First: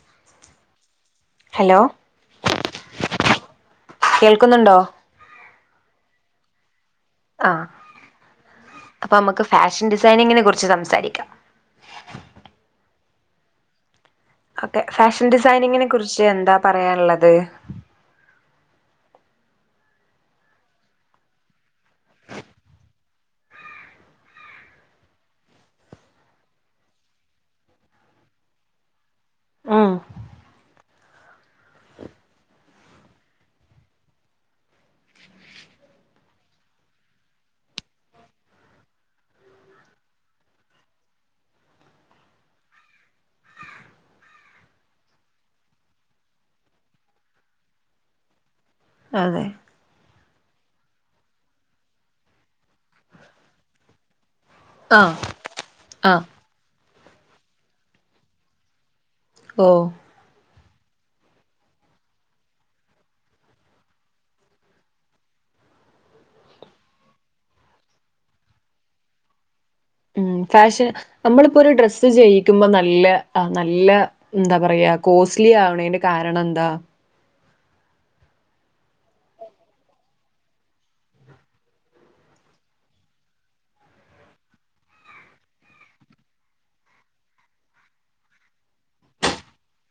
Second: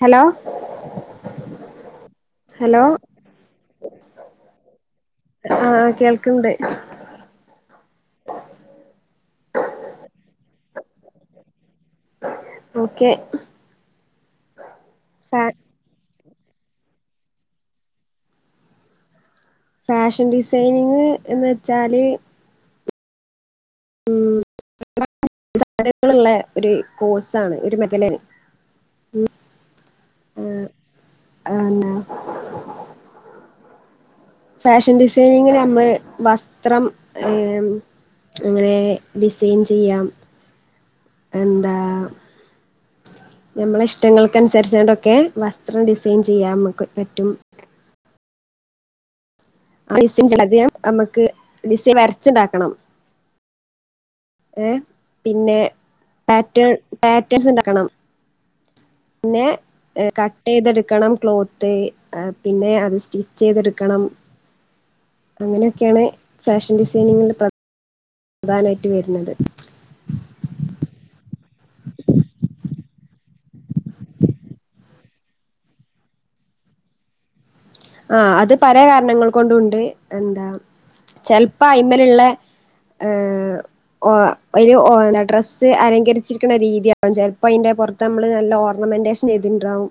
Hello hello hello കേൾക്കുന്നുണ്ടോ ആഹ് കേൾക്ക്ണ്ട് ആഹ് അപ്പമക്ക് ഫാഷൻ ഡിസൈനിങ്ങിനെ കുറിച്ച് സംസാരിക്കാം ഓക്കെ ഒക്കെ ഫാഷൻ ഫാ ഡിസൈനിങ്ങിനെ കുറിച്ച് എന്താ പറയാൻള്ളത് ഫാഷൻ ഡിസൈനിങ് എന്ന് വെച്ചാല് [unintelligible] സാനങ്ങള് ള്ളേ ഒര് കോഴ്സാണ് ഒരു മെഖലേന് ഉം ആന്നേ ഫാഷൻ ഡിസൈനിങ്ങിന് അമ്ള് വസ്ത്രം ഏം അങ്ങനെ ഡിസൈൻ ചിയ്യാം എന്താ നമ്മളെ ഇഷ്ടങ്ങൾക്ക ൻസര്ച്ചാ ണ്ടൊക്കെ വസ്ത്രം ഡിസൈൻ ചെയ്യാമക്ക് പറ്റും അതെ അഹ് ഡിസ്സൈൻ ചിയ്യാലത് യാം അമക്ക് ഡിസൈൻ വരച്ച്ണ്ടാക്കണം എഹ് ആഹ് പിന്നെ ആഹ് പാറ്റേൺ പേറ്റേഴ്സ് ണ്ടാക്കണം പ്ന്നെ ഓ ക ട്ടീത്ട്ക്കണം ക്ലോത്ത് അഹ് പിന്നെ അത് സ്റ്റിച്ചീത്ട്ക്കണം അങ്ങനെയൊക്യേണ് ഫാഷൻ ഡിസൈനിങ്ങില് പ്ര പ്രധാനായ്റ്റ് വര്ന്നത് ഉം കാഷ് നമ്മള്പ്പൊരു ഡ്രസ്സ് ജെയ്യിക്കു മ്പം ന ഇല്ല അഹ് നല്ല ന്താപറയാ കോസ് ലി ആവ്ണേയ്ന്റെ കാരണംന്താ ആഹ് അത് പല കാര്നങ്ങൾ കൊണ്ടുണ്ട് എന്താ ചെൽപ്പോ അയ്മല് ള്ളേ ഏഹ് ഓഹ് ഒരു ഒഹ് ഡ്രസ്സ് അലങ്കരിച്ചിര്ക്ണ രീതിയാകും ചെൽപ്പോയ്ന്റെ പൊർത്തമ്മള് നല്ല ഓർണമെന്റേഷ് ഞതിണ്ട്രാവും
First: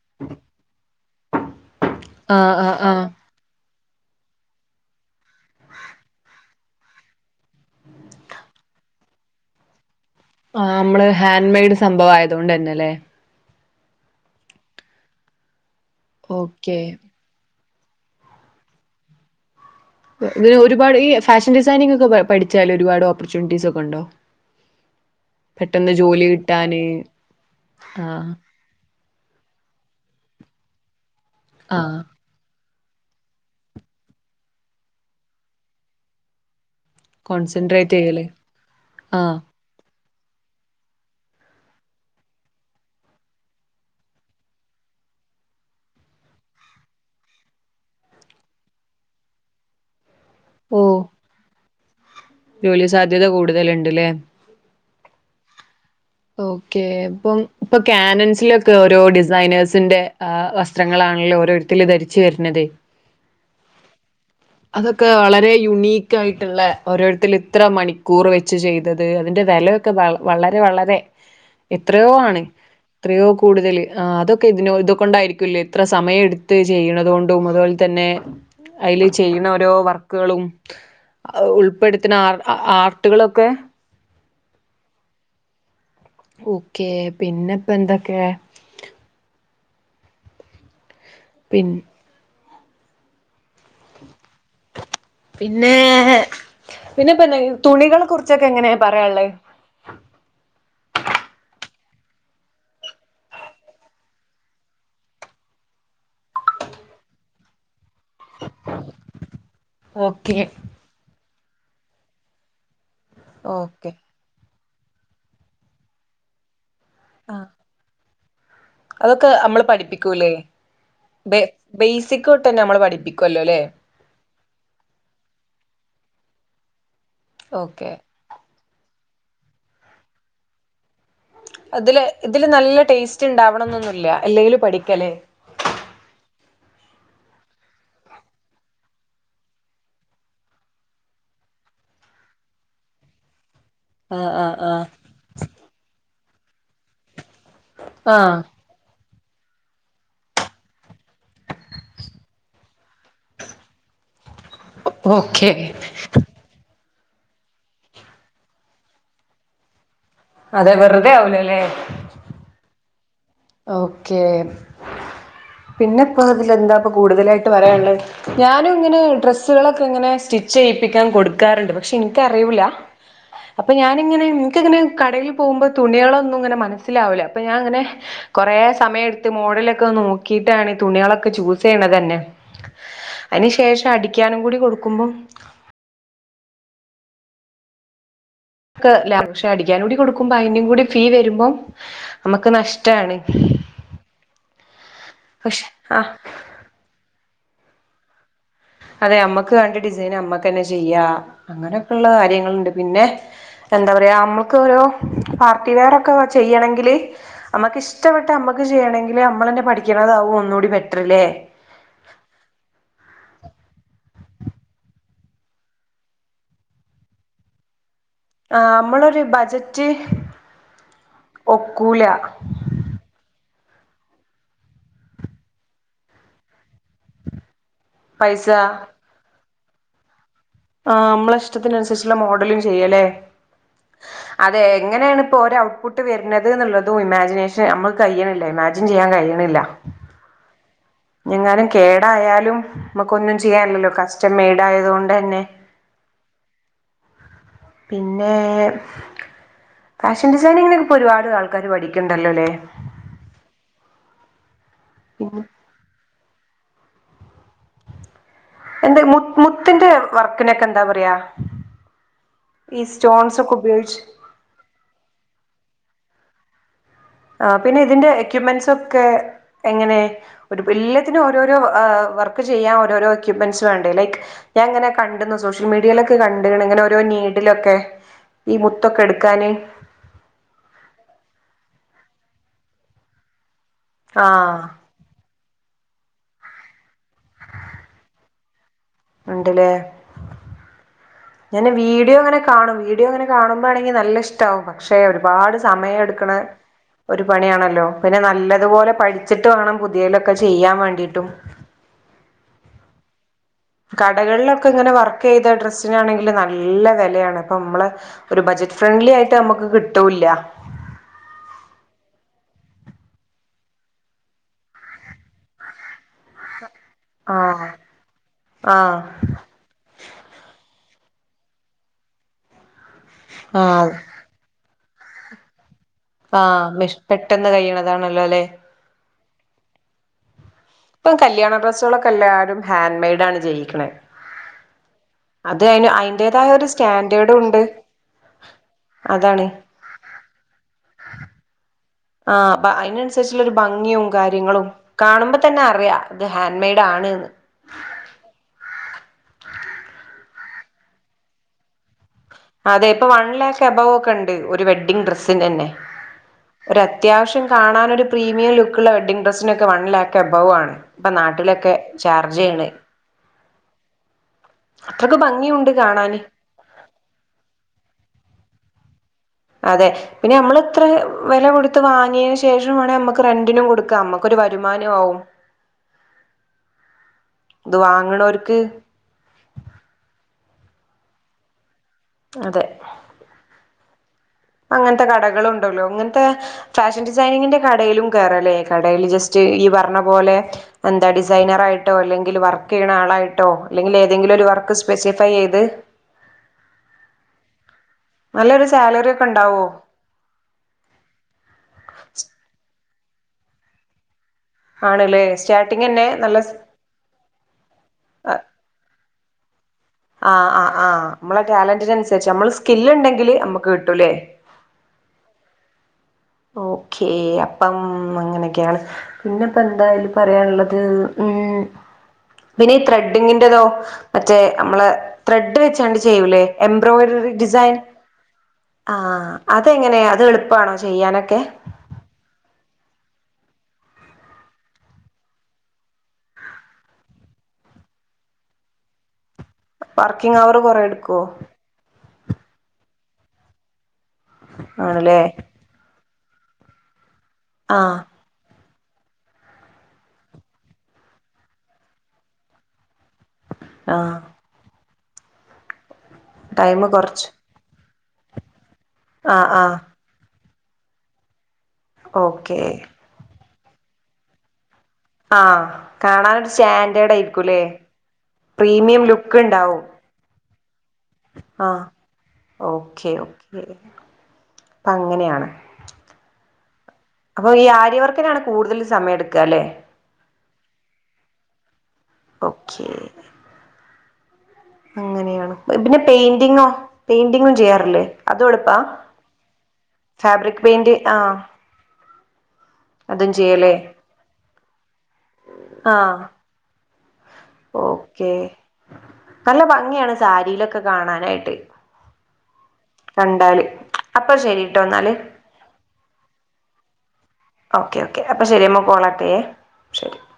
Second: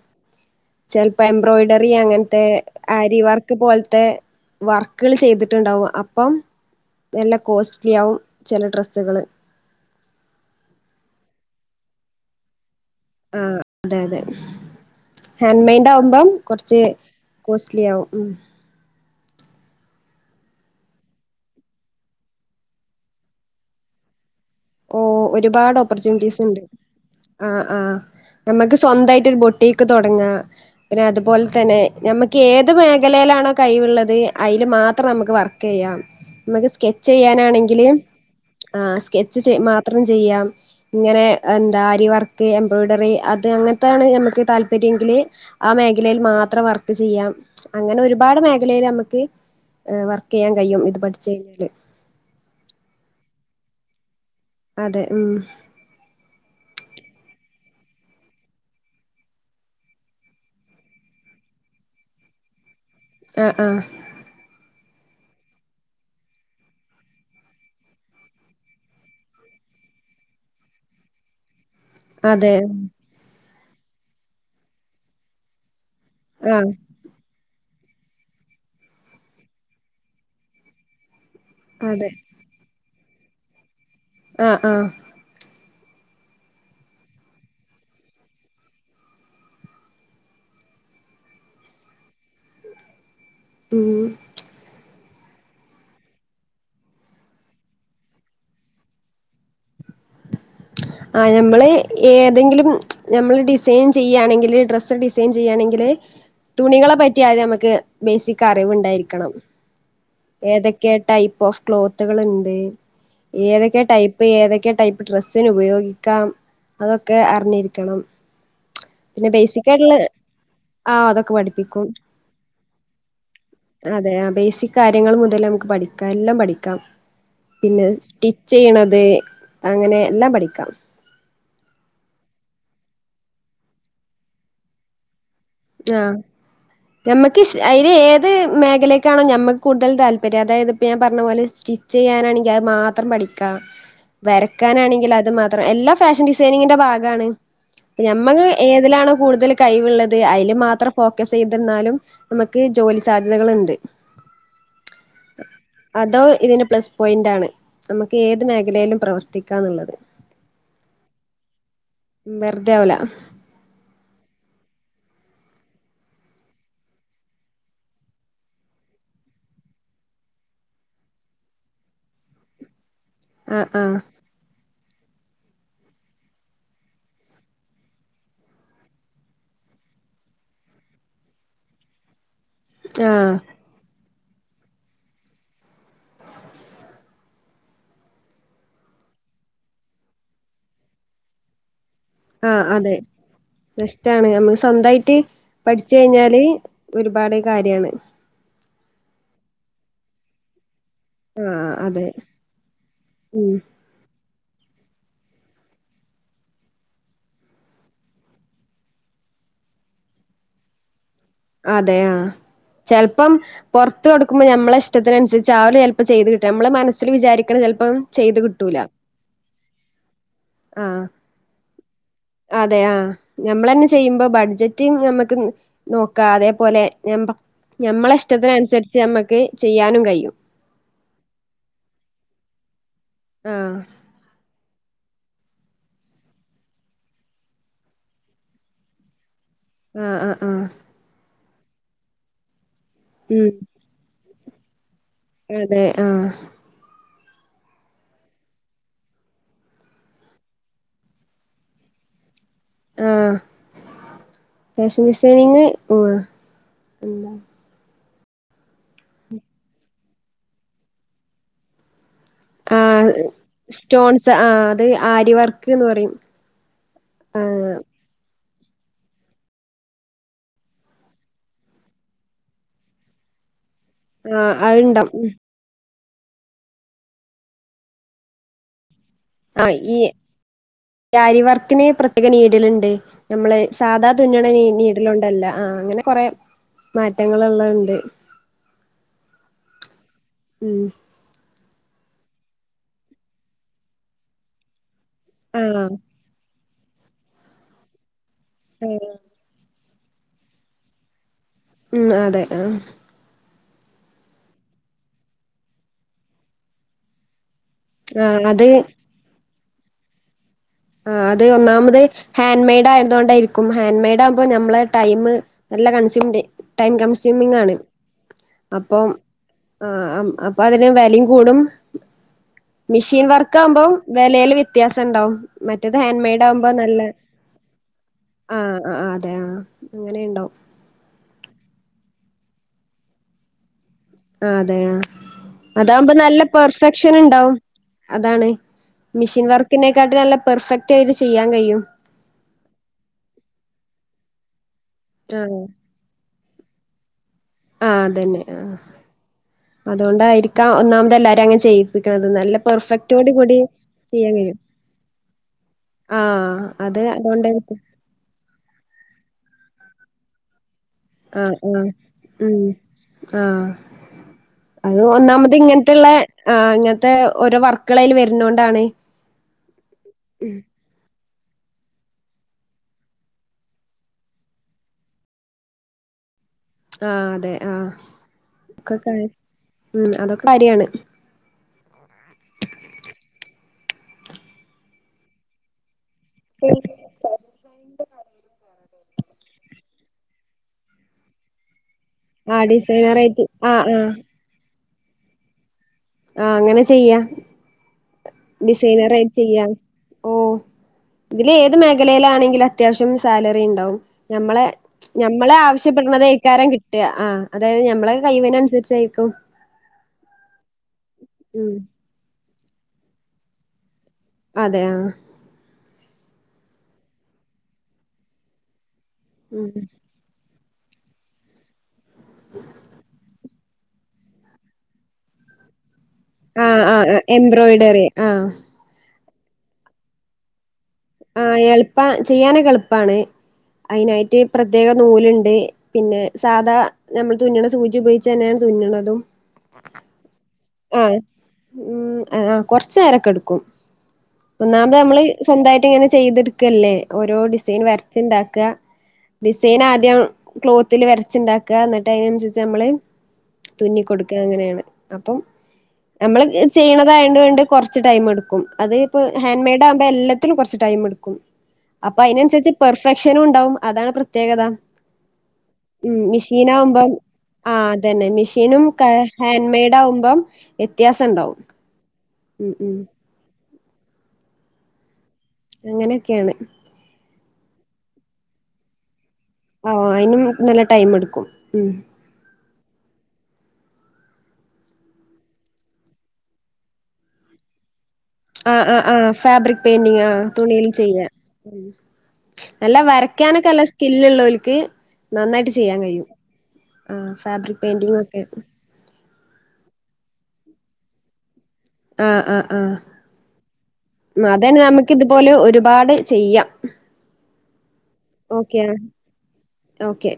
ചെൽപ്പ എംബ്രോയിഡറി അങ്ങൻത്തെ ആഹ് ആഹ് ആഹ് ഇവർക്ക് പോൽത്തെ വർക്കള് ചെയ്ത്ട്ട്ണ്ടാവും അപ്പം എല്ല കോസ് ലിയാവും ചെല ഡ്രസ്സുകള് ആഹ് മ്മള് ഹേൻ മേയ്ഡ് സംഭവാ യതോണ്ടന്നെലേ ആഹ് തെ അതെം ഹേൻമൈഡാവുമ്പം ഓക്കെ കൊർച്ച് കോസ് ലിയാവും ഉം തിന്ഒരുപാട് ഈ ഫാഷൻ ഡിസൈനിങ് ക്കെ പ പഠിച്ചാല് ഒരുപാട് ഓപ്പർ ചുൻറ്റീസൊക്കണ്ടോ ഓഹ് ഒരുപാട് ഓപ്പർചുൻറ്റീസ്ണ്ട് കിട്ടാന് ആഹ് ആഹ് നമുക്ക് സ്വന്തമായിട്ട് ഒരു ബൊട്ടിക്ക് തുടങ്ങാ. പിന്നെ അതുപോലെ തന്നെ ആഹ് നമ്മക്ക് ഏത് മേഖലയിലാണോ കൈവ് ള്ളത് അതിൽ മാത്രം നമുക്ക് വർക്ക് ചെയ്യാം. നമുക്ക് സ്കെച്ച് ചെയ്യാനാണെങ്കില് കോൺസെൻട്രേറ്റ് ചെയ്യല് ആ ആഹ് സ്കെച്ച് മാത്രം ചെയ്യാം. ഇങ്ങന എന്താ അരി വർക്ക് എംബ്രോയ്ഡറി അത് അങ്ങനത്താണ് നമുക്ക് താല്പര്യമെങ്കില്. ആ മേഖലയിൽ മാത്രം വർക്ക് ചെയ്യാം. അങ്ങനെ ഒരുപാട് മേഖലയിൽ നമുക്ക് വർക്ക് ചൊൻ കഴിയും ഇത് ഓഹ് പഠിച്ച കഴിഞ്ഞാല്. ജോലി സാധ്യത കൂടുതലുണ്ട്ല്ലേ? അതെ ഉം ഓക്കെ അപ്പം ഇപ്പൊ കാനൻസിലൊക്കെ ഓരോ ഡിസൈനേഴ്സിന്റെ ഏ വസ് സ്ത്രങ്ങളാണല്ലോ ഓരോരുത്ത ധരിച്ചു വരുന്നത്. അ അ [inaudible] അതൊക്കെ വളരെ യുൂണീക്ക്യയിട്ട്ള്ള. ഓരോരുത്തൽ ഇത്ര മണിക്കൂറ് വെച്ച് ചെയ്തത് അതിന്റെ വേല- ക്കെ വളരെ വളരെ. എത്രയോണ് അതെ എത്രയോ കൂടുതല്. അതൊക്കെ ഇതിനോ ഇതൊക്കെണ്ടായിരിക്കുല്ലേ. ഇത്ര സമയെടുത്ത് ആഹ് ചെയ്യണതുകൊണ്ടും. അതുപോല തന്നെ അതില് ചെയ്യണ ഓരോ വർക്കുകളും. ഔ അതെ ഉൾപ്പെടുത്തുണ ആ ആർട്ടുകളൊക്കെ. ആഹ് ആഹ് ഓക്കെ പിന്നപ്പ എന്തൊക്കെ? പിൻ ഉം പിന്നെപ്പാന്നാഹ തുണികളെ കുറിച്ചൊക്കെ എങ്ങനെ പറയാള്ളേ ആഹ് ഞമ്മള് ഏതെങ്കിലും ഞമ്മള് ഡിസൈൻ ചെയ്യണെങ്കില് ഡ്രസ്സ് ഡിസൈൻ ചെയ്യണെങ്കില്. തുണികളെ പറ്റി ആദ്യ നമക്ക് ബേസിക് അറിവുണ്ടായിരിക്കണം. ഓക്കെ ഏതൊക്കെയാ ടൈപ്പ് ഓഫ് ക്ലോത്തുകളുണ്ട്. ഏതൊക്കെ ഓക്കെ ടൈ- ഇപ്പേ ഏതൊക്ക്യ ടൈപ്പ് ഡ്രസ്സിനെ ഉപയോഗിക്കാം. അതൊക്കെ ആഹ് അർഞ്ഞി രിക്കണം. അതൊക്കെ നമ്മള് പഠിപ്പിക്കൂല്ലേ ആഹ് അതൊക്കെ ബേ പഠിപ്പിക്കും ബേസിക് തൊട്ടന്നെ നമ്മള് പഠിപ്പിക്കുല്ലല്ലേ? അതെ ആ ബേസിക് കാര്യങ്ങള് മുതല് നമക്ക് പഠിക്കാ എല്ലാം പഠിക്കാം. പിന്നെ ഓക്കെ സ്റ്റി - ചെയ്യണത് അങ്ങനെ എല്ലാം പഠിക്കാം. അതില് ഇതില് നല്ല ടേസ്റ്റ് ഇണ്ടാവണം എന്നൊന്നുല്ല എല്ലെലും പഠിക്കല്. ആഹ് ഞാമ്മക്ക് ഇഷ് അയില് ഏത് മേഖലേക്കാണോ ഞാമ്മക്ക് കൂടുതൽ താല്പര്യം. അതായത് ഇപ്പ്യ ഞാൻ പറഞ്ഞപോലെ സ്റ്റി- ച്ച് ചെയ്യാനാണെങ്കിൽ അത് മാത്രം പഠിക്കാം ആഹ് ആഹ് ആഹ് വരക്കാനാണെങ്കിൽ അത് മാത്രം എല്ലാ ഫാഷൻ ഡിസൈനിങ്ങിന്റെ ഭാഗമാണ്. ആഹ് ഞാമ്മക്ക്- ഏതിലാണോ കൂടുതൽ കൈവിള്ളത്. അയില് മാത്രം ഫോക്കസ് ചെയ്തന്നാലും നമക്ക് ജോലി സാധ്യതകള്ണ്ട്. ഓപ്പോക്കെ അതോ ഇതിനെ പ്ലസ് പോയിന്റാണ്. നമക്ക് ഏത് മേഖലെലും പ്രവർത്തിക്കാന്നുള്ളത്. അതെ വെറുതെ അവുലെല്ലെ? വൊറുതെഅവുല. ഓക്കെ പിന്നെപ്പോതിലെന്താപ്പ കൂടുതലായിട്ട് പറയാള്ളെ. ഞാനു ഇങ്ങനെ ഡ്രസ്സുകളൊക്കെ ഇങ്ങനെ സ്റ്റിച്ച് ചെയ്യിപ്പിക്കാൻ കൊടുക്കാറുണ്ട്. പക്ഷെ എനിക്കറിവൂല്ല. ആഹ് അപ്പ ആഹ് ഞാനിങ്ങനെ നിനക്ക്ങ്ങനെ കടയില് - പോമ്പോ തുണികളൊന്നും ഇങ്ങനെ മനസ്സിലാവില്ല. അപ്പ ഞാങ്ങനെ കൊറെ സമയം എടുത്ത്. മോഡിലൊക്കെ ഒന്ന് നോക്കിട്ടാണ്. ഈ തുണികളൊക്കെ ചൂസെയ്യണത് തന്നെ. ആഹ് അയ്ന് ശേഷം അടിക്ക്യാനും കൂടി കൊടുക്കുമ്പം ക്കെ ലാ പക്ഷെ അടിക്കാനുടി കൊടുക്കുമ്പ അയിനുകൂടി ഫീ വരുമ്പം നമുക്ക് ആഹ് അതെ നഷ്ടാണ് നഷ്ടാണ് നമ്മള് സ്വന്തായിട്ട് പക്ഷെ പഠിച്ച് ആഹ് കഴിഞ്ഞാല് ഒരുപാട് കാര്യാണ് അതെ അമ്മക്ക് വാണ്ടെ ഡിസൈന് അമ്മക്ക്ന്നെ ചെയ്യാം ആഹ് അതെ അങ്ങനെക്കെള്ള കാര്യങ്ങള്ണ്ട് പിന്നെ ഉം എന്താ പറയാ അമ്മക്ക് ഓരോ പാർട്ടി വെയർ ഒക്കെ ചെയ്യണെങ്കില് അമ്മക്ക് ഇഷ്ടപ്പെട്ട അമ്മക്ക് ചെയ്യണെങ്കില് അമ്മളന്നെ പഠിക്ക്ണതാവു ഒന്നുടിബെറ്റ്റ് ല്ലേ അതെ ആഹ് ചെൽപ്പം പൊർത്തുകൊടുക്കുമ്മ ഞമ്മളെ ഇഷ്ടത്തിനൻസരിച്ച് ആവ് ല ചെല്പ്പൊ ചെയ്ത് കിട്ട ഞമ്മള് മനസ്സില് വിചാരിക്കണ ചെൽപ്പം ആഹ് അമ്മളൊരു ബജറ്റ് ആഹ് ഒക്കൂല അതെ ആഹ് ഞമ്മളെന്നെ ചെയ്യുമ്പോ ബഡ്ജറ്റ് ഞമ്മക്ക് നോക്കാ അതേപോലെ ഞബാ ഞമ്മളെ പൈസ ഇഷ്ടത്തിനൻസരിച്ച് ഞാമ്മക്ക് ചെയ്യാനും കയ്യും ആഹ് അമ്മളെഷ്ടത്തിന് അനുസരിച്ചുള്ള മോഡലും ചെയ്യാല്ലേ ആഹ് അതെ എങ്ങനെണ് ഇപ്പോഓരെ ഔട്ട്പുട്ട് വെര്ണത് ന്നുള്ളതും ഇമാജിനേഷൻ അമ്മക്ക് കഴിയ്യ്ണില്ല ഇമാ ജിൻ ചെയ്യാൻ കയ്യ്ണില്ല ആഹ് ആഹ് ആഹ് ഞെങ്ങാനും കേടായാലും മ്മക്കൊന്നും ഉം ചെയ്യാൻല്ലല്ലോ കസ്റ്റംമെയ്ഡ് ആയതോണ്ട് തന്നെ അതെ ആഹ് പിന്നെ ഫാഷൻ ഡിസൈനിങ്ങിനൊക്കെ ഇപ്പൊ ഒരുപാട് ആൾക്കാര് പഠിക്ക്ൺണ്ടല്ലോല്ലേ ആഹ് ഫാഷൻ പിന്നെ ഡിസൈനിങ് എന്താ എന്താ മു മുത്തിന്റെ വർക്കിനൊക്കെ എന്താ പറയാ ഈ ആഹ് സ്റ്റോൺസ് ഒക്കെ ഉപയോഗിച്ച് സ്റ്റോൺസ് ആഹ് അത് ആരിവർക്ക്ന്ന് പറിം ആഹ് പിന്നെ ഇതിന്റെ എക്യുപ്മെന്റ്സ് ഒക്കെ എങ്ങനെ ഒരുപെ എല്ലത്തിന് ഓരോരോ വർക്ക് ചെയ്യാ ഓരോരോ എക്യൂപ്മെന്റ്സ് വേണ്ടേ ലൈക്‌ ആഹ് ഞാൻ ങ്ങനെ അത്ണ്ടാവും കണ്ട്ന്നു സോ സോഷ്യൽ മീഡിയേലൊക്കെ കണ്ട്ക് ണ് ഇങ്ങനെ ഓരോ നീഡിലൊക്കെ ഈ മു ത്തൊക്കെ എട്ക്കാന് ആഹ് ഈ ആരിവർക്കിന് പ്രത്യേക നീടിലിണ്ട് ഞമ്മള് സാധാ ആ തുന്നണ നീ നീട്ലോണ്ടല്ല ആഹ് അങ്ങനെ കൊറെ മാറ്റങ്ങള് ഉള്ളത് ഉണ്ട് ഉണ്ട് ലേ ഉം ഞാന് വീഡിയോ ങ്ങനെ കാണും വീഡിയോങ്ങനെ കാണുമ്പാണെങ്കി നല്ലെഷ് ഷ്ടാവും പക്ഷെ ഒരുപാട് ആഹ് സമയം എടുക്ക്ണെ ഒരു പണിയാണല്ലോ പിന്നെ ന നല്ലത്പോലെ ആഹ് പഠിച്ചിട്ട് വാണം പുത്യേയ്ലൊക്കെ ചെയ്യാൻ വേണ്ടിട്ടും ഉം അതെ ആഹ് കടകളിലൊക്കെ ഇങ്ങനെ വർക്കെയ്ത ഡ്രസ്സിനാണെങ്കിൽ നല്ല വെലയാണ് അപ്പൊ മ്മള് ആഹ് ഒരു അത് ബജറ്റ് ഫ്രണ്ട്ലി ആയിട്ട് ഞമ്മക്ക് കിട്ടൂ ല്ല ആഹ് അത് ഒന്നാമത് ഹാൻഡ് മെയ്ഡ് ആയത് കൊണ്ടായിരിക്കും ഹാന്ൻഡ് മെയ്ഡ് ആവുമ്പോ ഞമ്മളെ ടൈമ് നല്ല കൺസ്യുംണ്ട് ടൈം ആഹ് കൺസ്യൂമിംങ്ങാണ് ആഹ് അപ്പം ആഹ് അപ്പൊ അതിന് വെലിം കൂടും മിഷീൻ വർക്ക് ആവുമ്പോ ആഹ് വെലേല് വ്യത്യാസം ഉണ്ടാവും മറ്റേത് ഹാൻഡ് മെയഡ് ആഹ് ആവുമ്പോ മിഷ് നല്ലെ പെട്ടെന്ന് കഴിയണതാണല്ലോ അല്ലെ ആഹ് ആഹ് അത് അതെ ആഹ് അങ്ങനെയിണ്ടാവും പ്പൊ കല്യാണ ഡ്രസ്സുകളൊക്കെ എല്ലാവരും ഹാൻഡ് മെയ്ഡ് ആണ് ജെയ്യിക്ക്ണേ ആ അതെ ആ അത് അയ്ന് അതാകുമ്പോ നല്ല അയ്ന്റേതായ ഒരു പെർഫെക്ഷൻ സ്റ്റാൻഡേർഡും ഉണ്ടാവും ഉണ്ട് അതാണ് അതിനേക്കാട്ട് നല്ല പെർഫെക്ട് ആയിട്ട് ചെയ്യാൻ കഴിയും ആഹ് അ അതിനനുസരിച്ചുള്ള ഒരു ഭംഗിയും കാര്യങ്ങളും കാണുമ്പോ ആ തന്നെ അറിയാം അത് ഹാൻഡ് മെയ്ഡ് ആണ്ന്ന് ആഹ് അതന്നെ ആ അതുകൊണ്ടായിരിക്കാം ഒന്നാമത എല്ലാവരും അങ്ങെ ചെയ്യും അതെ ഇപ്പൊ വൺ ലാക്ക് എബവ് ഒക്കെ ഉണ്ട് ചെയ്യാൻ കഴിയും ഒരു വെഡ്ഡിങ് ഡ്രെസ്സിന് തന്നെ ആ ഒരു അത് അത്യാവശ്യം അതുകൊണ്ടായിരിക്കും കാണാൻ ഒരു പ്രീമിയം ലുക്കുള്ള വെഡ്ഡിങ് ഡ്രെസ്സിനൊക്കെ വൺ ലാക്ക് അബാവാണ് ആഹ് ആഹ് ഉം ആഹ് അത് അത്രക്ക് ഒന്നാമത് ഭംഗിയുണ്ട് ഇങ്ങൻത്തുള്ള കാണാന് ആ ഇങ്ങൻത്തെ ഓരോ വർക്കുകള അയ്ൽ വരുന്ന കൊണ്ടാണ് അതെ പിന്നെ നമ്മള അത്ര വില കൊടുത്ത് വാങ്ങിയതിനു ശേഷം വേണേ നമ്മക്ക് റെന്റിനും കൊടുക്കാ നമ്മുക്കൊ ഒരു വരുമാന ആവും ആഹ് അതെ ഇത് ആഹ് വാങ്ങണോർക്ക് ഒക്കെ ഉ അതൊക്കെ കാര്യാണ് അതെ അങ്ങൻത്തെ കടകളും ഉണ്ടല്ലോ അങ്ങൻത്തെ ഫാഷൻ ഡിസൈനിങ്ങിന്റെ കടയിലും കേറലേ ക ജസ്റ്റ് ഈ പറഞ്ഞ പോലെ എന്താ ഡിസൈനർ ആയിട്ടോ അല്ലെങ്കി ആഹ് വർക്ക് ചെയ്യണ ഡിസൈനറായിട്ട് ആളായിട്ടോ ആഹ് അല്ലെങ്കിൽ ആഹ് ഏതെങ്കിലും ഒരു വർക്ക് സ്പെസിഫൈ ചെയ്ത് ആഹ് അങ്ങനെ ചെയ്യാ നല്ലൊരു സാലറി ഡിസൈനർ ഒക്കെ ആയിട്ട് ഉണ്ടാവോ ചെയ്യാം ഓഹ് ഇതില് ഏത് മേഖലയിലാണെങ്കിലും അത്യാവശ്യം സാലറി ഉണ്ടാവും ഞമ്മളെ ആണ്ല്ലേ ഞമ്മളെ സ്റ്റാർട്ടിങ്ങന്നെ ആവശ്യപ്പെടണുന്നത് നല്ല എയ്ക്കാരം കിട്ട ആഹ് അതായത് ഞമ്മള കൈവിന അനുസരിച്ചായിരിക്കും ആഹ് ആഹ് ആ നമ്മളെ ഉം ടാലന്റിന് അനുസരിച്ച് നമ്മള് സ്കില്ല് ഉണ്ടെങ്കില് നമുക്ക് കിട്ടുംല്ലേ അതെ ആ ഓക്കേ അപ്പം അങ്ങനെയൊക്കെയാണ് പിന്നെപ്പ ഉം എന്തായാലും പറയാനുള്ളത് ഉം പിന്നെ ഈ ത്രെഡിങ്ങിന്റെതോ മറ്റേ നമ്മള് ത്രെഡ് വെച്ചാണ്ട് ചെയ്യൂലേ ആഹ് ആഹ് ആഹ് എംബ്രോയിഡറി ഡിസൈൻ എംബ്രോയ്ഡറി ആഹ് ആഹ് അതെങ്ങനെയാ അത് എളുപ്പമാണോ ചെയ്യാനൊക്കെ ആ എളുപ്പ ചെയ്യാനൊക്കെ എളുപ്പാണ് അതിനായിട്ട് പ്രത്യേക നൂലുണ്ട് പിന്നെ സാധാ നമ്മള് തുന്നുന്ന സൂചി ഉപയോഗിച്ചു തന്നെയാണ് തുന്നുന്നതും വർക്കിംഗ് അവറ് കുറെ എടുക്കോ ഉം കൊറച് നേരൊക്കെ എടുക്കും ഒന്നാമത് ആണല്ലേ നമ്മള് സ്വന്തമായി ട്ട് ഇങ്ങനെ ചെയ്തെടുക്കല്ലേ ഓരോ ഡിസൈൻ ആഹ് വരച്ചുണ്ടാക്കുക ഡിസൈൻ ആദ്യം ക്ലോത്തിൽ വരച്ചുണ്ടാക്കുക എന്നിട്ട് അതിനനുസരിച്ച് നമ്മള് ആഹ് തുന്നിക്കൊടുക്കുക അങ്ങനെയാണ് അപ്പം നമ്മള് ടൈമ് കൊറച്ച് ചെയ്യണതായത് കൊണ്ട് കുറച്ച് ടൈം എടുക്കും അത് ഇപ്പ ആഹ് ഹാൻഡ് ആഹ് മെയ്ഡ് ആകുമ്പോ എല്ലത്തിലും കുറച്ച് ടൈം എടുക്കും അപ്പൊ ഓക്കേ അതിനനുസരിച്ച് പെർഫെക്ഷനും ഉണ്ടാവും അതാണ് പ്രത്യേകത ആഹ് ഉം കാണാനൊരു മെഷീൻ ആകുമ്പം സ്റ്റാൻഡേർഡ് ആയിരിക്കൂല്ലേ ആ അതന്നെ മെഷീനും പ്രീമിയം ലുക്ക് ഹാൻഡ് ഉണ്ടാവും മെയ്ഡ് ആകുമ്പം വ്യത്യാസം ഉണ്ടാവും ഉം ഉം ഓക്കെ ഓക്കെ അപ്പ അങ്ങനെയാണ് അങ്ങനെയൊക്കെയാണ് അപ്പൊ ഈ ആര്യവർക്കിനാണ് കൂടുതൽ സമയം എടുക്കുക അല്ലെ ഓ അയിനും നല്ല ടൈം എടുക്കും ഉഹ് ഓക്കെ അങ്ങനെയാണ് പിന്നെ പെയിന്റിങ്ങോ പെയിന്റിങ്ങും ചെയ്യാറില്ലേ അതും എളുപ്പാ ആഹ് ആഹ് ആഹ് ഫാബ്രിക് പെയ്ന്റിംഗ് ആഹ് ഫാബ്രിക് തുണിയൽ പെയിന്റ് ആ ചെയ്യ നല്ല അതും വരക്കാനൊക്കെ ചെയ്യലേ നല്ല സ്കില്ലള്ളവർക്ക് നന്നായിട്ട് ആ ചെയ്യാൻ കഴിയും ആഹ് ഫാബ്രിക് പെയിന്റിംഗ് ഓക്കെ ഒക്കെ നല്ല ഭംഗിയാണ് സാരിയിലൊക്കെ കാണാനായിട്ട് ആഹ് ആഹ് ആഹ് കണ്ടാല് അപ്പൊ അതന്നെ ശരിട്ടോ നമക്ക് എന്നാല് ഇതുപോലെ ഒരുപാട് ചെയ്യാം ഓക്കെ ഓക്കെ അപ്പോം ശരി ഓക്കെ നമ്മൾ [unintelligible] ശരി ഓക്കെ.